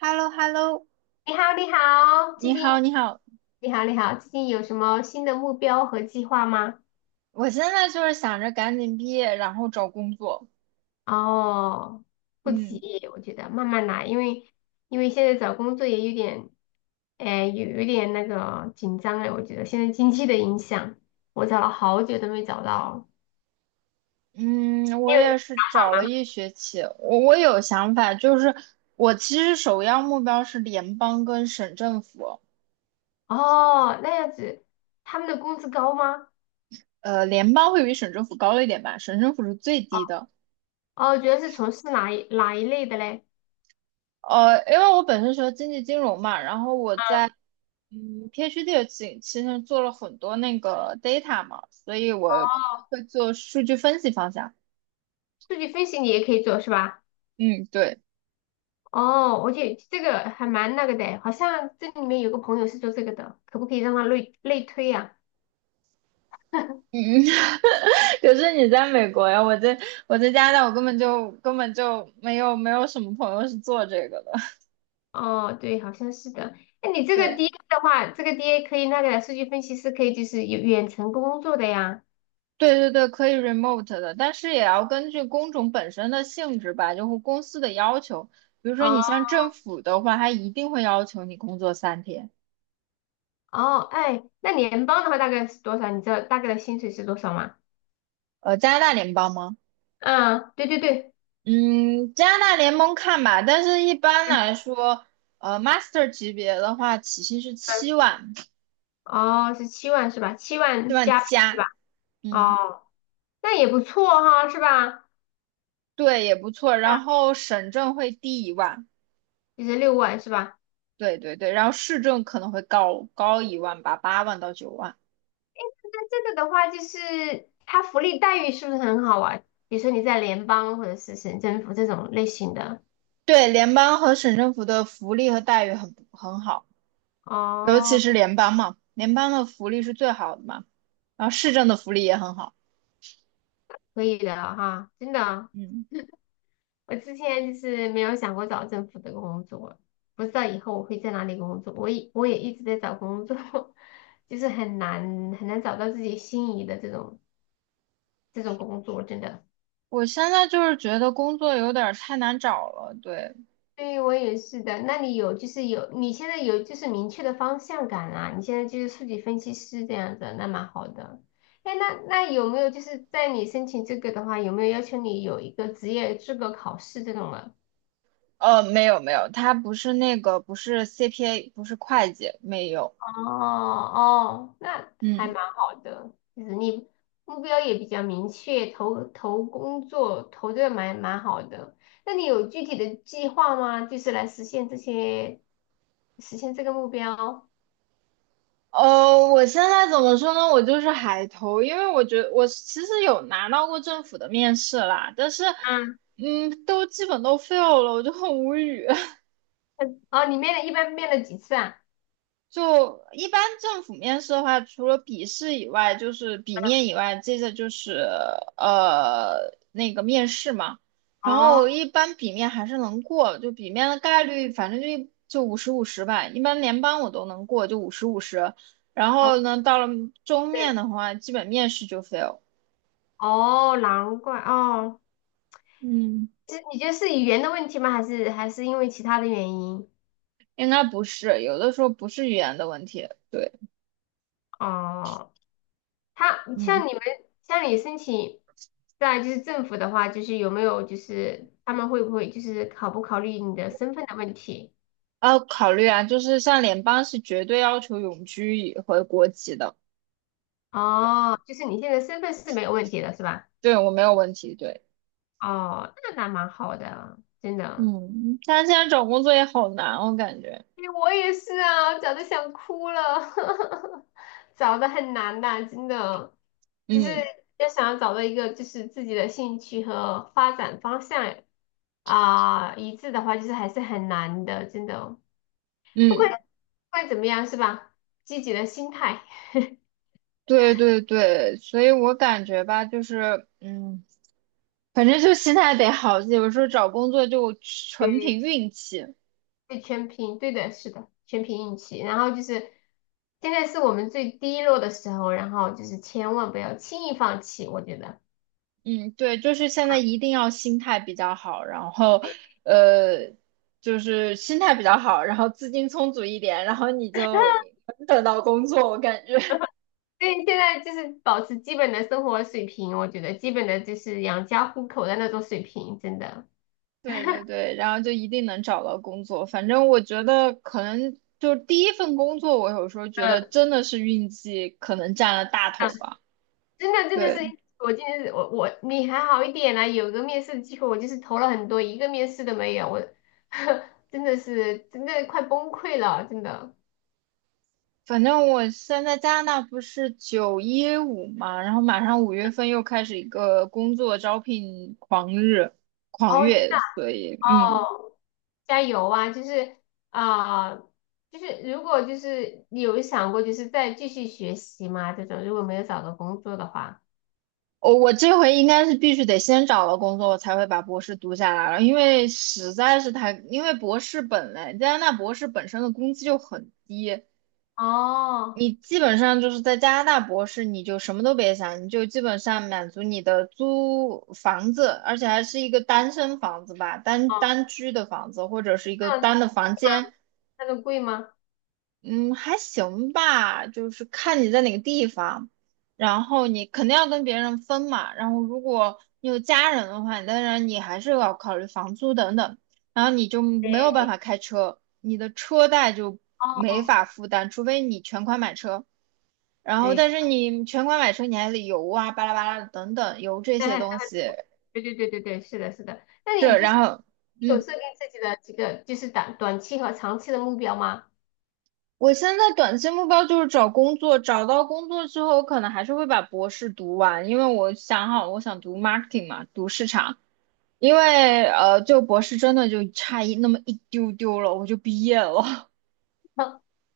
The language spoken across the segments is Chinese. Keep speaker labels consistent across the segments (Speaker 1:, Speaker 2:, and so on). Speaker 1: h e l l o h e l l o
Speaker 2: 你好，你好，最
Speaker 1: 你
Speaker 2: 近
Speaker 1: 好，你好，
Speaker 2: 你好，你好，最近有什么新的目标和计划吗？
Speaker 1: 我现在就是想着赶紧毕业，然后找工作。
Speaker 2: 哦，不急，
Speaker 1: 嗯
Speaker 2: 我觉得慢慢来，因为现在找工作也有点，哎，有点那个紧张哎，我觉得现在经济的影响，我找了好久都没找到。
Speaker 1: 嗯，
Speaker 2: 你
Speaker 1: 我
Speaker 2: 有什么
Speaker 1: 也是
Speaker 2: 想
Speaker 1: 找
Speaker 2: 法
Speaker 1: 了
Speaker 2: 吗？
Speaker 1: 一学期，我有想法，就是我其实首要目标是联邦跟省政府，
Speaker 2: 哦，那样子，他们的工资高吗？
Speaker 1: 联邦会比省政府高一点吧，省政府是最低的。
Speaker 2: 哦，主要是从事哪一类的嘞？
Speaker 1: 因为我本身学经济金融嘛，然后我在PhD 的期间做了很多那个 data 嘛，所以
Speaker 2: 哦，
Speaker 1: 我可能会做数据分析方向。
Speaker 2: 数据分析你也可以做是吧？
Speaker 1: 嗯，对。
Speaker 2: 哦，我觉得这个还蛮那个的，好像这里面有个朋友是做这个的，可不可以让他类推呀、
Speaker 1: 嗯，可是你在美国呀，我在加拿大，我根本就没有什么朋友是做这个的。
Speaker 2: 哦，对，好像是的。那你这个
Speaker 1: 对
Speaker 2: DA 的话，这个 DA 可以那个的数据分析师可以就是有远程工作的呀。
Speaker 1: 对对对，可以 remote 的，但是也要根据工种本身的性质吧，就是公司的要求。比如说
Speaker 2: 哦
Speaker 1: 你像政府的话，它一定会要求你工作3天。
Speaker 2: 哦，哎，那联邦的话大概是多少？你知道大概的薪水是多少吗？
Speaker 1: 加拿大联邦吗？
Speaker 2: 嗯，对对对，
Speaker 1: 嗯，加拿大联盟看吧，但是一般
Speaker 2: 嗯
Speaker 1: 来说，master 级别的话，起薪是
Speaker 2: 嗯，
Speaker 1: 7万，
Speaker 2: 哦，是七万是吧？七
Speaker 1: 七
Speaker 2: 万
Speaker 1: 万
Speaker 2: 加对
Speaker 1: 加。
Speaker 2: 吧？
Speaker 1: 嗯。
Speaker 2: 哦，那也不错哈，是吧？
Speaker 1: 对，也不错。然
Speaker 2: 那
Speaker 1: 后省政会低一万，
Speaker 2: 就是六万是吧？
Speaker 1: 对对对，然后市政可能会高一万吧，8万到9万。
Speaker 2: 那这个的话，就是它福利待遇是不是很好啊？比如说你在联邦或者是省政府这种类型的，
Speaker 1: 对，联邦和省政府的福利和待遇很好，尤其
Speaker 2: 哦，
Speaker 1: 是联邦嘛，联邦的福利是最好的嘛，然后市政的福利也很好。
Speaker 2: 可以的哈，真的。
Speaker 1: 嗯，
Speaker 2: 我之前就是没有想过找政府的工作，不知道以后我会在哪里工作。我也一直在找工作，就是很难很难找到自己心仪的这种工作，真的。
Speaker 1: 我现在就是觉得工作有点儿太难找了。对，
Speaker 2: 对，我也是的。那你有就是有，你现在有就是明确的方向感啦、你现在就是数据分析师这样子，那蛮好的。哎，那有没有就是在你申请这个的话，有没有要求你有一个职业资格考试这种的？
Speaker 1: 没有没有，他不是那个，不是 CPA,不是会计，没有。
Speaker 2: 哦哦，那还
Speaker 1: 嗯。
Speaker 2: 蛮好的，就是你目标也比较明确，投工作投的蛮好的。那你有具体的计划吗？就是来实现这些，实现这个目标？
Speaker 1: 我现在怎么说呢？我就是海投，因为我觉得我其实有拿到过政府的面试啦，但是，都基本都 fail 了，我就很无语。
Speaker 2: 哦，你面了一般面了几次啊？
Speaker 1: 就一般政府面试的话，除了笔试以外，就是笔面以外，接着就是那个面试嘛。然
Speaker 2: 哦，
Speaker 1: 后一般笔面还是能过，就笔面的概率反正就五十五十吧。一般联邦我都能过，就五十五十。然
Speaker 2: 好
Speaker 1: 后呢，到了中面
Speaker 2: 是
Speaker 1: 的话，基本面试就 fail。
Speaker 2: 哦，难怪哦。
Speaker 1: 嗯，
Speaker 2: 这你觉得是语言的问题吗？还是因为其他的原因？
Speaker 1: 应该不是，有的时候不是语言的问题，对，
Speaker 2: 哦，他
Speaker 1: 嗯，
Speaker 2: 像你们像你申请在就是政府的话，就是有没有就是他们会不会就是考不考虑你的身份的问题？
Speaker 1: 要考虑啊，就是像联邦是绝对要求永居回国籍的。
Speaker 2: 哦，就是你现在身份是没有问题的是吧？
Speaker 1: 对我没有问题，对，
Speaker 2: 哦，那蛮好的，真的。
Speaker 1: 嗯，但是现在找工作也好难，我感觉，
Speaker 2: 哎我也是啊，找的想哭了，找的很难的，真的，就是
Speaker 1: 嗯
Speaker 2: 要想要找到一个就是自己的兴趣和发展方向啊、一致的话，就是还是很难的，真的。不管
Speaker 1: 嗯，
Speaker 2: 不管怎么样，是吧？积极的心态，
Speaker 1: 对对对，所以我感觉吧，就是反正就心态得好，有时候找工作就纯
Speaker 2: 对，
Speaker 1: 凭运气。
Speaker 2: 对，全凭，对的，是的，全凭运气。然后就是现在是我们最低落的时候，然后就是千万不要轻易放弃，我觉得。
Speaker 1: 嗯，对，就是现在一定要心态比较好，然后呃，就是心态比较好，然后资金充足一点，然后你就能等到工作，我感觉。
Speaker 2: 对，现在就是保持基本的生活水平，我觉得基本的就是养家糊口的那种水平，真的。
Speaker 1: 对对对，然后就一定能找到工作。反正我觉得可能就是第一份工作，我有时候觉得
Speaker 2: 嗯，
Speaker 1: 真的是运气可能占了大头
Speaker 2: 嗯，
Speaker 1: 吧。
Speaker 2: 真的是，
Speaker 1: 对，
Speaker 2: 我今天是我你还好一点啦、有个面试的机会，我就是投了很多，一个面试都没有，我 真的是真的快崩溃了，真的。
Speaker 1: 反正我现在加拿大不是9-1-5嘛，然后马上5月份又开始一个工作招聘狂日狂
Speaker 2: 哦真
Speaker 1: 月，所以
Speaker 2: 哦，加油啊！就是啊、就是如果就是你有想过就是再继续学习吗？这种如果没有找到工作的话，
Speaker 1: 我这回应该是必须得先找到工作，我才会把博士读下来了，因为实在是太，因为博士本来加拿大博士本身的工资就很低。
Speaker 2: 哦
Speaker 1: 你基本上就是在加拿大博士，你就什么都别想，你就基本上满足你的租房子，而且还是一个单身房子吧，单
Speaker 2: 哦，
Speaker 1: 单居的房子，或者是一个
Speaker 2: 这样。子
Speaker 1: 单的房间，
Speaker 2: 那个贵吗？
Speaker 1: 嗯，还行吧，就是看你在哪个地方，然后你肯定要跟别人分嘛，然后如果你有家人的话，当然你还是要考虑房租等等，然后你就没有办
Speaker 2: 对，
Speaker 1: 法开车，你的车贷就没
Speaker 2: 哦，
Speaker 1: 法负担，除非你全款买车。然后
Speaker 2: 对，
Speaker 1: 但是你全款买车你还得油啊，巴拉巴拉的等等，油这
Speaker 2: 但
Speaker 1: 些
Speaker 2: 还
Speaker 1: 东西
Speaker 2: 对对对对对，是的，是的。那
Speaker 1: 是，
Speaker 2: 你就是
Speaker 1: 然后
Speaker 2: 有
Speaker 1: 嗯，
Speaker 2: 设定自己的几个就是短期和长期的目标吗？
Speaker 1: 我现在短期目标就是找工作，找到工作之后，我可能还是会把博士读完，因为我想好我想读 marketing 嘛，读市场。因为就博士真的就差一那么一丢丢了，我就毕业了。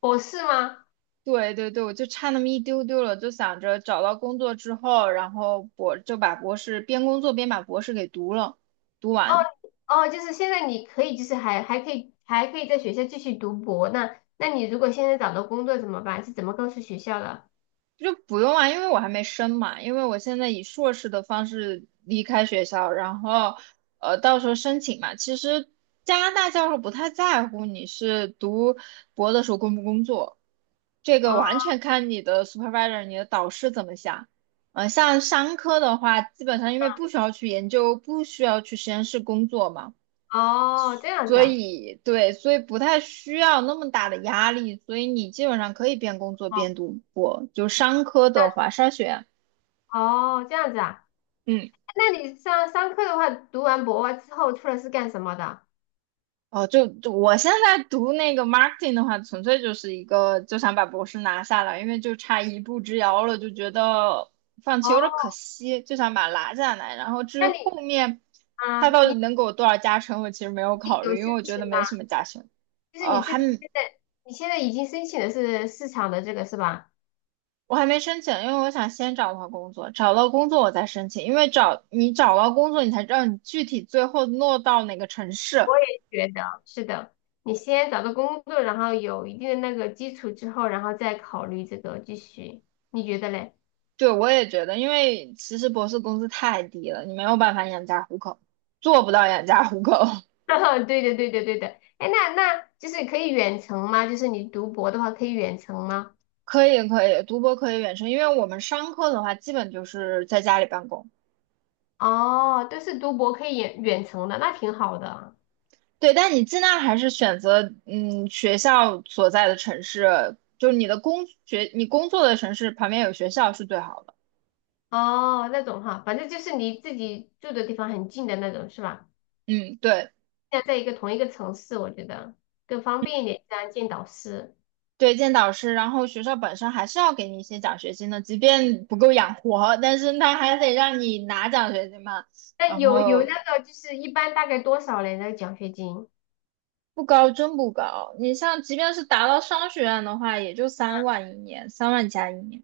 Speaker 2: 博士吗？
Speaker 1: 对对对，我就差那么一丢丢了，就想着找到工作之后，然后就把博士边工作边把博士给读了，读完。
Speaker 2: 哦，就是现在你可以，就是还可以，还可以在学校继续读博。那你如果现在找到工作怎么办？是怎么告诉学校的？
Speaker 1: 就不用啊，因为我还没升嘛，因为我现在以硕士的方式离开学校，然后到时候申请嘛。其实加拿大教授不太在乎你是读博的时候工不工作，这
Speaker 2: 哦
Speaker 1: 个完全看你的 supervisor,你的导师怎么想。像商科的话，基本上因为不需要去研究，不需要去实验室工作嘛，
Speaker 2: 哦，这样子
Speaker 1: 所
Speaker 2: 啊。
Speaker 1: 以对，所以不太需要那么大的压力，所以你基本上可以边工作
Speaker 2: 哦，
Speaker 1: 边读博。就商科的
Speaker 2: 那
Speaker 1: 话，商学院。
Speaker 2: 哦这样子啊。
Speaker 1: 嗯，
Speaker 2: 那你上课的话，读完博之后出来是干什么的？
Speaker 1: 哦，就我现在读那个 marketing 的话，纯粹就是一个就想把博士拿下来，因为就差一步之遥了，就觉得放弃
Speaker 2: 哦，
Speaker 1: 有点可惜，就想把它拿下来。然后至于
Speaker 2: 那你
Speaker 1: 后面
Speaker 2: 啊，
Speaker 1: 他到底
Speaker 2: 你
Speaker 1: 能给我多少加成，我其实没有
Speaker 2: 自己
Speaker 1: 考
Speaker 2: 有
Speaker 1: 虑，因为
Speaker 2: 申
Speaker 1: 我觉
Speaker 2: 请
Speaker 1: 得
Speaker 2: 吗？
Speaker 1: 没什么加成。
Speaker 2: 就是
Speaker 1: 呃，
Speaker 2: 你自
Speaker 1: 还
Speaker 2: 己
Speaker 1: 没
Speaker 2: 现在，你现在已经申请的是市场的这个是吧？
Speaker 1: 我还没申请，因为我想先找到工作，找到工作我再申请，因为你找到工作，你才知道你具体最后落到哪个城市。
Speaker 2: 我也觉得是的。你先找到工作，然后有一定的那个基础之后，然后再考虑这个继续，你觉得嘞？
Speaker 1: 对，我也觉得，因为其实博士工资太低了，你没有办法养家糊口，做不到养家糊口。
Speaker 2: 对的，对的，对的。哎，那就是可以远程吗？就是你读博的话可以远程吗？
Speaker 1: 可以，可以，读博可以远程，因为我们商科的话，基本就是在家里办公。
Speaker 2: 哦，都是读博可以远程的，那挺好的。
Speaker 1: 对，但你尽量还是选择，学校所在的城市，就是你工作的城市旁边有学校是最好的。
Speaker 2: 哦，那种哈，反正就是离自己住的地方很近的那种是吧？
Speaker 1: 嗯，对，
Speaker 2: 现在在一个同一个城市，我觉得更方便一点，这样见导师。
Speaker 1: 对，见导师，然后学校本身还是要给你一些奖学金的，即便不够养活，但是他还得让你拿奖学金嘛。
Speaker 2: 但
Speaker 1: 然
Speaker 2: 有
Speaker 1: 后
Speaker 2: 那个就是一般大概多少嘞？那个奖学金
Speaker 1: 不高，真不高。你像，即便是达到商学院的话，也就三万一年，三万加一年。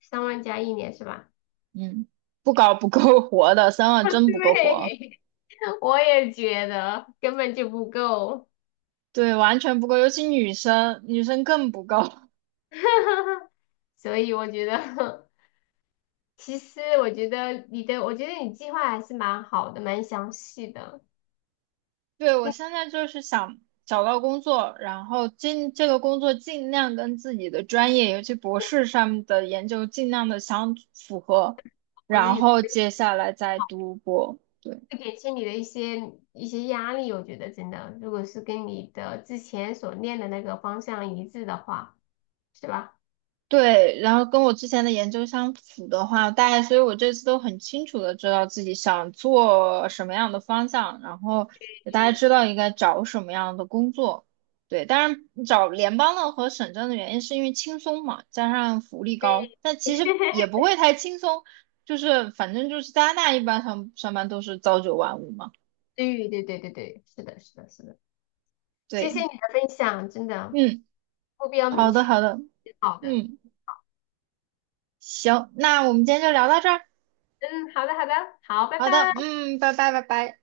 Speaker 2: 三万加一年是吧？
Speaker 1: 嗯，不高不够活的，三 万真不够活。
Speaker 2: 对，我也觉得根本就不够，
Speaker 1: 对，完全不够，尤其女生，女生更不够。
Speaker 2: 所以我觉得，其实我觉得你的，我觉得你计划还是蛮好的，蛮详细的，
Speaker 1: 对，我
Speaker 2: 并
Speaker 1: 现在就是想找到工作，然后尽这个工作尽量跟自己的专业，尤其博
Speaker 2: 且
Speaker 1: 士上面的研究尽量的相符合，
Speaker 2: 我觉得
Speaker 1: 然
Speaker 2: 有
Speaker 1: 后接下来再读博。对。
Speaker 2: 会减轻你的一些压力。我觉得真的，如果是跟你的之前所练的那个方向一致的话。是吧？
Speaker 1: 对，然后跟我之前的研究相符的话，大家，所以我这次都很清楚的知道自己想做什么样的方向，然后也大家
Speaker 2: 对
Speaker 1: 知道应该找什么样的工作。对，当然找联邦的和省政的原因是因为轻松嘛，加上福利
Speaker 2: 对
Speaker 1: 高，但其实 也不会太轻松，就是反正就是加拿大一般上班都是朝九晚五嘛。
Speaker 2: 对对对对对，是的，是的，是的，谢
Speaker 1: 对，
Speaker 2: 谢你的分享，真的
Speaker 1: 嗯，
Speaker 2: 目标明
Speaker 1: 好的
Speaker 2: 确，
Speaker 1: 好的，
Speaker 2: 挺好的。
Speaker 1: 嗯，行，那我们今天就聊到这儿。
Speaker 2: 嗯，好的，好的，好，拜
Speaker 1: 好的，
Speaker 2: 拜。
Speaker 1: 嗯，拜拜拜拜。